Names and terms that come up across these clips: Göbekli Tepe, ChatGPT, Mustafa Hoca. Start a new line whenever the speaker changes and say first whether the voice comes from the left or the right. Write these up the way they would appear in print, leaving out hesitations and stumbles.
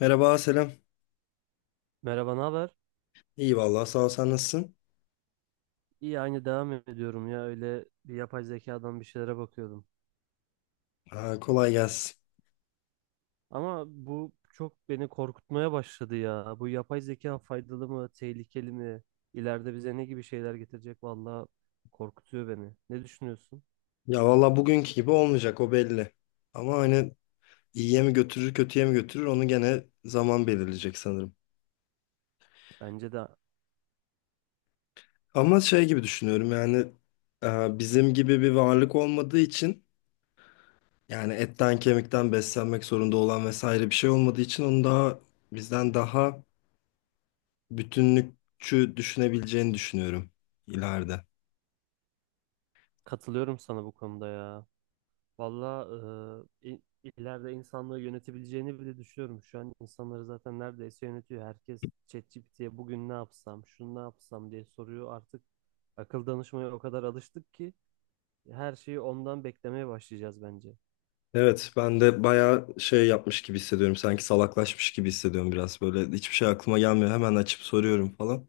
left: Merhaba, selam.
right: Merhaba, ne haber?
left: İyi vallahi sağ ol, sen nasılsın?
right: İyi, aynı devam ediyorum ya. Öyle bir yapay zekadan bir şeylere bakıyordum.
left: Ha, kolay gelsin.
right: Ama bu çok beni korkutmaya başladı ya. Bu yapay zeka faydalı mı, tehlikeli mi? İleride bize ne gibi şeyler getirecek? Vallahi korkutuyor beni. Ne düşünüyorsun?
left: Ya vallahi bugünkü gibi olmayacak, o belli. Ama hani iyiye mi götürür kötüye mi götürür onu gene zaman belirleyecek sanırım.
right: Bence de
left: Ama şey gibi düşünüyorum yani, bizim gibi bir varlık olmadığı için, yani etten kemikten beslenmek zorunda olan vesaire bir şey olmadığı için onu daha, bizden daha bütünlükçü düşünebileceğini düşünüyorum ileride.
right: katılıyorum sana bu konuda ya. Vallahi ileride insanlığı yönetebileceğini bile düşünüyorum. Şu an insanları zaten neredeyse yönetiyor. Herkes ChatGPT'ye bugün ne yapsam, şunu ne yapsam diye soruyor. Artık akıl danışmaya o kadar alıştık ki her şeyi ondan beklemeye başlayacağız bence.
left: Evet, ben de bayağı şey yapmış gibi hissediyorum. Sanki salaklaşmış gibi hissediyorum biraz böyle. Hiçbir şey aklıma gelmiyor. Hemen açıp soruyorum falan.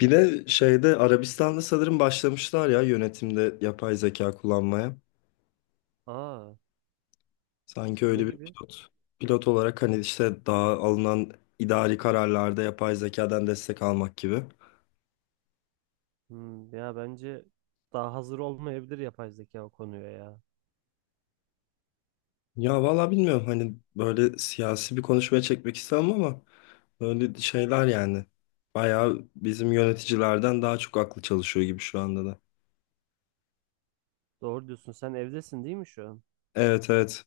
left: Bir de şeyde Arabistan'da sanırım başlamışlar ya yönetimde yapay zeka kullanmaya.
right: Aa,
left: Sanki
right: ne
left: öyle bir
right: gibi?
left: pilot. Pilot olarak hani işte daha alınan idari kararlarda yapay zekadan destek almak gibi.
right: Hmm, ya bence daha hazır olmayabilir yapay zeka o konuya ya.
left: Ya valla bilmiyorum, hani böyle siyasi bir konuşmaya çekmek istemem ama böyle şeyler yani. Bayağı bizim yöneticilerden daha çok aklı çalışıyor gibi şu anda da.
right: Doğru diyorsun. Sen evdesin değil mi şu an?
left: Evet, evet.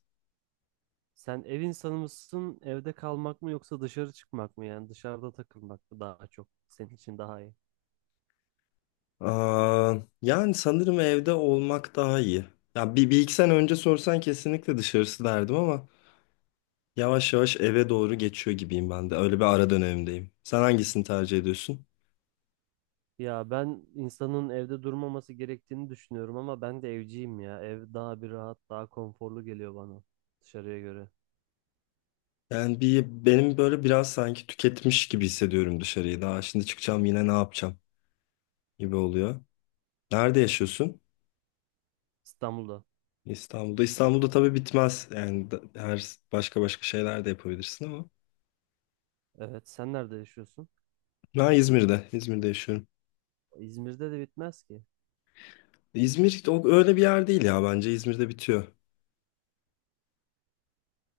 right: Sen ev insanı mısın? Evde kalmak mı yoksa dışarı çıkmak mı? Yani dışarıda takılmak mı daha çok senin için daha iyi?
left: Aa, yani sanırım evde olmak daha iyi. Ya bir iki sene önce sorsan kesinlikle dışarısı derdim ama yavaş yavaş eve doğru geçiyor gibiyim ben de. Öyle bir ara dönemdeyim. Sen hangisini tercih ediyorsun?
right: Ya ben insanın evde durmaması gerektiğini düşünüyorum ama ben de evciyim ya. Ev daha bir rahat, daha konforlu geliyor bana dışarıya göre.
left: Yani bir benim böyle biraz sanki tüketmiş gibi hissediyorum dışarıyı. Daha şimdi çıkacağım yine ne yapacağım gibi oluyor. Nerede yaşıyorsun?
right: İstanbul'da.
left: İstanbul'da. İstanbul'da tabii bitmez. Yani her başka başka şeyler de yapabilirsin ama.
right: Evet, sen nerede yaşıyorsun?
left: Ben İzmir'de. İzmir'de yaşıyorum.
right: İzmir'de de bitmez ki.
left: İzmir o öyle bir yer değil, ya bence İzmir'de bitiyor.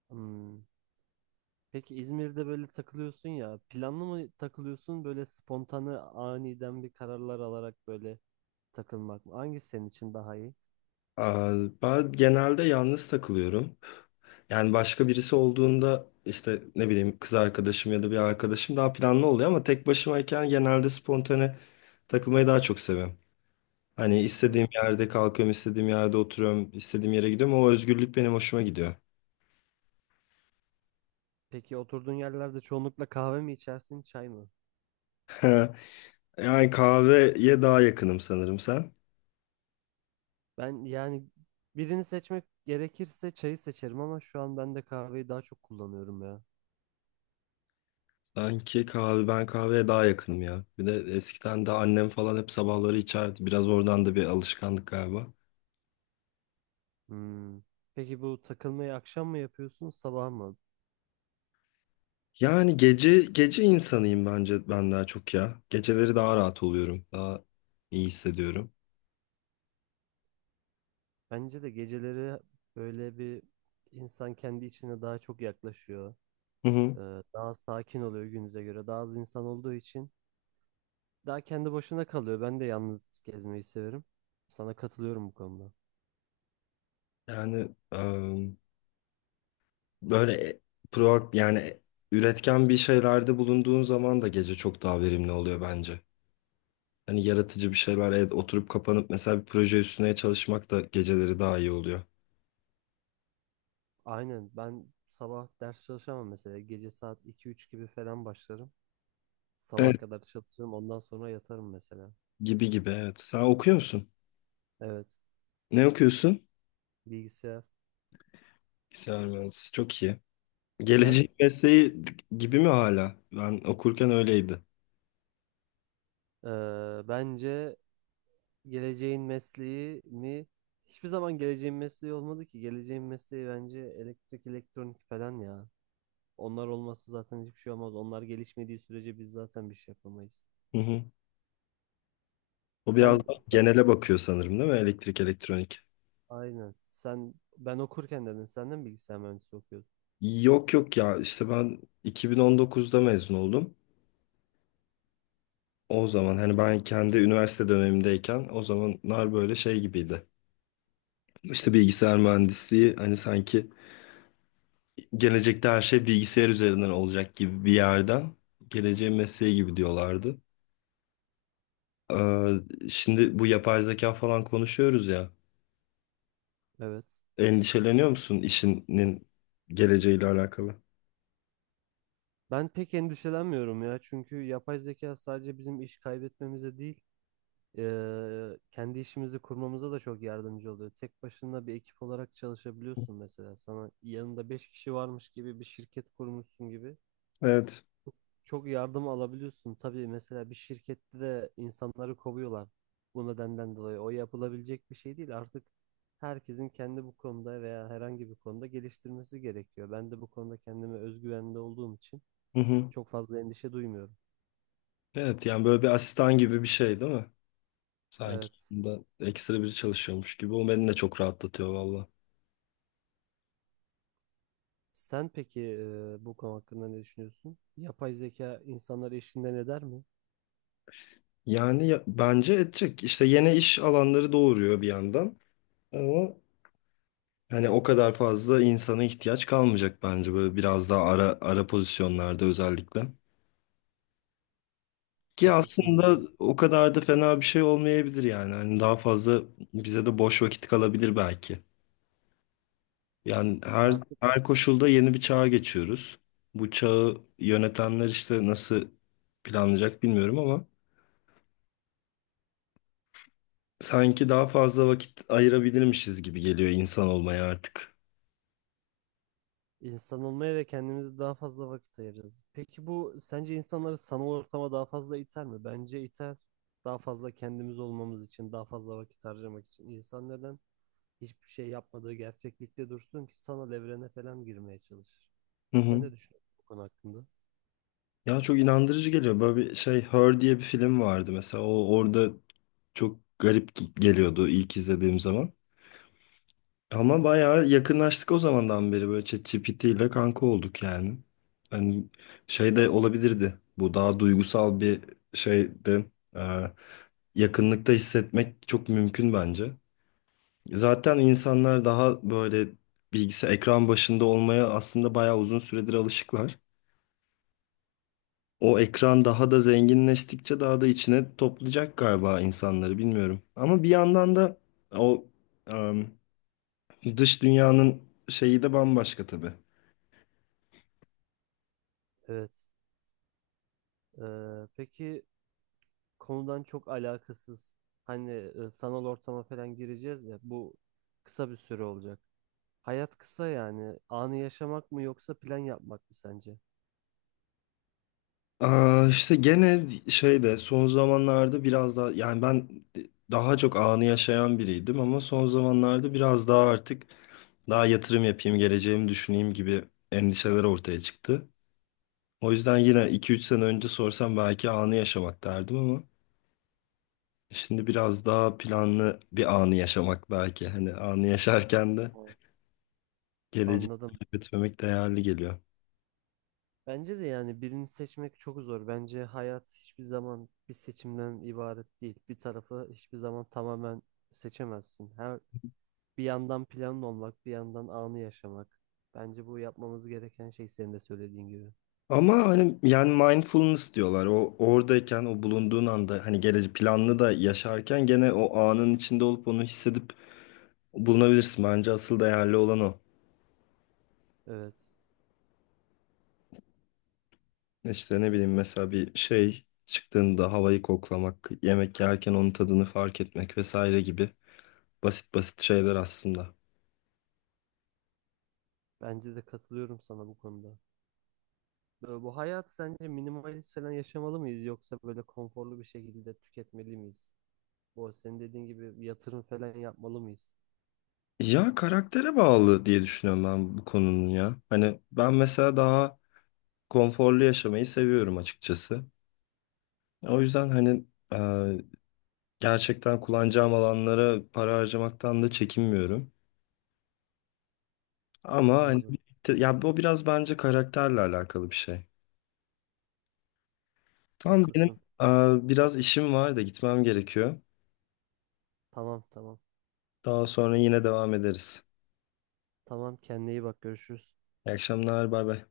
right: Hmm. Peki İzmir'de böyle takılıyorsun ya, planlı mı takılıyorsun böyle spontane aniden bir kararlar alarak böyle takılmak mı? Hangisi senin için daha iyi?
left: Aa, ben genelde yalnız takılıyorum. Yani başka birisi olduğunda işte ne bileyim kız arkadaşım ya da bir arkadaşım daha planlı oluyor ama tek başımayken genelde spontane takılmayı daha çok seviyorum. Hani
right: Hmm.
left: istediğim yerde kalkıyorum, istediğim yerde oturuyorum, istediğim yere gidiyorum. O özgürlük benim hoşuma gidiyor.
right: Peki oturduğun yerlerde çoğunlukla kahve mi içersin, çay mı?
left: Yani kahveye daha yakınım sanırım, sen?
right: Ben yani birini seçmek gerekirse çayı seçerim ama şu an ben de kahveyi daha çok kullanıyorum ya.
left: Sanki kahve, ben kahveye daha yakınım ya. Bir de eskiden de annem falan hep sabahları içerdi. Biraz oradan da bir alışkanlık galiba.
right: Hmm. Peki bu takılmayı akşam mı yapıyorsun, sabah mı?
left: Yani gece gece insanıyım bence ben, daha çok ya. Geceleri daha rahat oluyorum. Daha iyi hissediyorum.
right: Bence de geceleri böyle bir insan kendi içine daha çok yaklaşıyor.
left: Hı hı.
right: Daha sakin oluyor günümüze göre. Daha az insan olduğu için daha kendi başına kalıyor. Ben de yalnız gezmeyi severim. Sana katılıyorum bu konuda.
left: Yani böyle yani üretken bir şeylerde bulunduğun zaman da gece çok daha verimli oluyor bence. Hani yaratıcı bir şeyler, evet, oturup kapanıp mesela bir proje üstüne çalışmak da geceleri daha iyi oluyor.
right: Aynen ben sabah ders çalışamam mesela. Gece saat iki üç gibi falan başlarım. Sabaha
left: Evet.
right: kadar çalışırım. Ondan sonra yatarım mesela.
left: Gibi gibi, evet. Sen okuyor musun?
right: Evet.
left: Ne okuyorsun?
right: Bilgisayar.
left: Bilgisayar mühendisi. Çok iyi.
right: Sen?
left: Gelecek mesleği gibi mi hala? Ben okurken öyleydi.
right: Bence geleceğin mesleği mi? Hiçbir zaman geleceğin mesleği olmadı ki. Geleceğin mesleği bence elektrik, elektronik falan ya. Onlar olmazsa zaten hiçbir şey olmaz. Onlar gelişmediği sürece biz zaten bir şey yapamayız.
left: Hı hı. O biraz
right: Sen
left: daha genele bakıyor sanırım, değil mi? Elektrik, elektronik.
right: aynen. Sen ben okurken dedin senden bilgisayar mühendisliği okuyordun.
left: Yok yok ya, işte ben 2019'da mezun oldum. O zaman hani ben kendi üniversite dönemimdeyken o zamanlar böyle şey gibiydi. İşte bilgisayar mühendisliği hani sanki gelecekte her şey bilgisayar üzerinden olacak gibi bir yerden geleceğin mesleği gibi diyorlardı. Şimdi bu yapay zeka falan konuşuyoruz ya.
right: Evet.
left: Endişeleniyor musun işinin geleceğiyle alakalı?
right: Ben pek endişelenmiyorum ya. Çünkü yapay zeka sadece bizim iş kaybetmemize değil, kendi işimizi kurmamıza da çok yardımcı oluyor. Tek başına bir ekip olarak çalışabiliyorsun mesela. Sana yanında 5 kişi varmış gibi bir şirket kurmuşsun gibi.
left: Evet.
right: Çok yardım alabiliyorsun. Tabii mesela bir şirkette de insanları kovuyorlar bu nedenden dolayı. O yapılabilecek bir şey değil. Artık herkesin kendi bu konuda veya herhangi bir konuda geliştirmesi gerekiyor. Ben de bu konuda kendime özgüvende olduğum için
left: Hı hı.
right: çok fazla endişe duymuyorum.
left: Evet yani böyle bir asistan gibi bir şey değil mi? Sanki
right: Evet.
left: bunda ekstra biri çalışıyormuş gibi. O beni de çok rahatlatıyor valla.
right: Sen peki bu konu hakkında ne düşünüyorsun? Yapay zeka insanları işinden eder mi?
left: Yani bence edecek. İşte yeni iş alanları doğuruyor bir yandan. Ama hani o kadar fazla insana ihtiyaç kalmayacak bence, böyle biraz daha ara ara pozisyonlarda özellikle. Ki
right: Haklısın
left: aslında
right: ya.
left: o kadar da fena bir şey olmayabilir yani. Hani daha fazla bize de boş vakit kalabilir belki. Yani her
right: Artık
left: her koşulda yeni bir çağa geçiyoruz. Bu çağı yönetenler işte nasıl planlayacak bilmiyorum ama sanki daha fazla vakit ayırabilirmişiz gibi geliyor insan olmaya artık.
right: İnsan olmaya ve kendimize daha fazla vakit ayırırız. Peki bu sence insanları sanal ortama daha fazla iter mi? Bence iter. Daha fazla kendimiz olmamız için, daha fazla vakit harcamak için. İnsan neden hiçbir şey yapmadığı gerçeklikte dursun ki sanal evrene falan girmeye çalışır?
left: Hı
right: Sen
left: hı.
right: ne düşünüyorsun bu konu hakkında?
left: Ya çok inandırıcı geliyor. Böyle bir şey, Her diye bir film vardı mesela. O orada çok garip geliyordu ilk izlediğim zaman. Ama bayağı yakınlaştık o zamandan beri, böyle ChatGPT ile kanka olduk yani. Hani şey de olabilirdi. Bu daha duygusal bir şeydi. Ee, yakınlıkta hissetmek çok mümkün bence. Zaten insanlar daha böyle bilgisayar ekran başında olmaya aslında bayağı uzun süredir alışıklar. O ekran daha da zenginleştikçe daha da içine toplayacak galiba insanları, bilmiyorum. Ama bir yandan da o em, dış dünyanın şeyi de bambaşka tabii.
right: Evet. Peki konudan çok alakasız. Hani sanal ortama falan gireceğiz ya bu kısa bir süre olacak. Hayat kısa yani. Anı yaşamak mı yoksa plan yapmak mı sence?
left: Aa, işte gene şeyde son zamanlarda biraz daha yani ben daha çok anı yaşayan biriydim ama son zamanlarda biraz daha artık daha yatırım yapayım, geleceğimi düşüneyim gibi endişeler ortaya çıktı. O yüzden yine 2-3 sene önce sorsam belki anı yaşamak derdim ama şimdi biraz daha planlı bir anı yaşamak belki. Hani anı yaşarken de
right: Evet.
left: geleceği
right: Anladım.
left: götürmek değerli geliyor.
right: Bence de yani birini seçmek çok zor. Bence hayat hiçbir zaman bir seçimden ibaret değil. Bir tarafı hiçbir zaman tamamen seçemezsin. Her bir yandan planlı olmak, bir yandan anı yaşamak. Bence bu yapmamız gereken şey senin de söylediğin gibi.
left: Ama hani yani mindfulness diyorlar. O oradayken o bulunduğun anda hani geleceği planlı da yaşarken gene o anın içinde olup onu hissedip bulunabilirsin. Bence asıl değerli olan o.
right: Evet.
left: İşte ne bileyim mesela bir şey çıktığında havayı koklamak, yemek yerken onun tadını fark etmek vesaire gibi basit basit şeyler aslında.
right: Bence de katılıyorum sana bu konuda. Böyle bu hayat sence minimalist falan yaşamalı mıyız yoksa böyle konforlu bir şekilde tüketmeli miyiz? Bu senin dediğin gibi yatırım falan yapmalı mıyız?
left: Ya karaktere bağlı diye düşünüyorum ben bu konunun ya. Hani ben mesela daha konforlu yaşamayı seviyorum açıkçası. O yüzden hani gerçekten kullanacağım alanlara para harcamaktan da çekinmiyorum. Ama hani
right: Anladım.
left: ya bu biraz bence karakterle alakalı bir şey. Tamam, benim
right: Haklısın.
left: biraz işim var da gitmem gerekiyor.
right: Tamam, tamam.
left: Daha sonra yine devam ederiz.
right: Tamam, kendine iyi bak, görüşürüz.
left: İyi akşamlar, bay bay.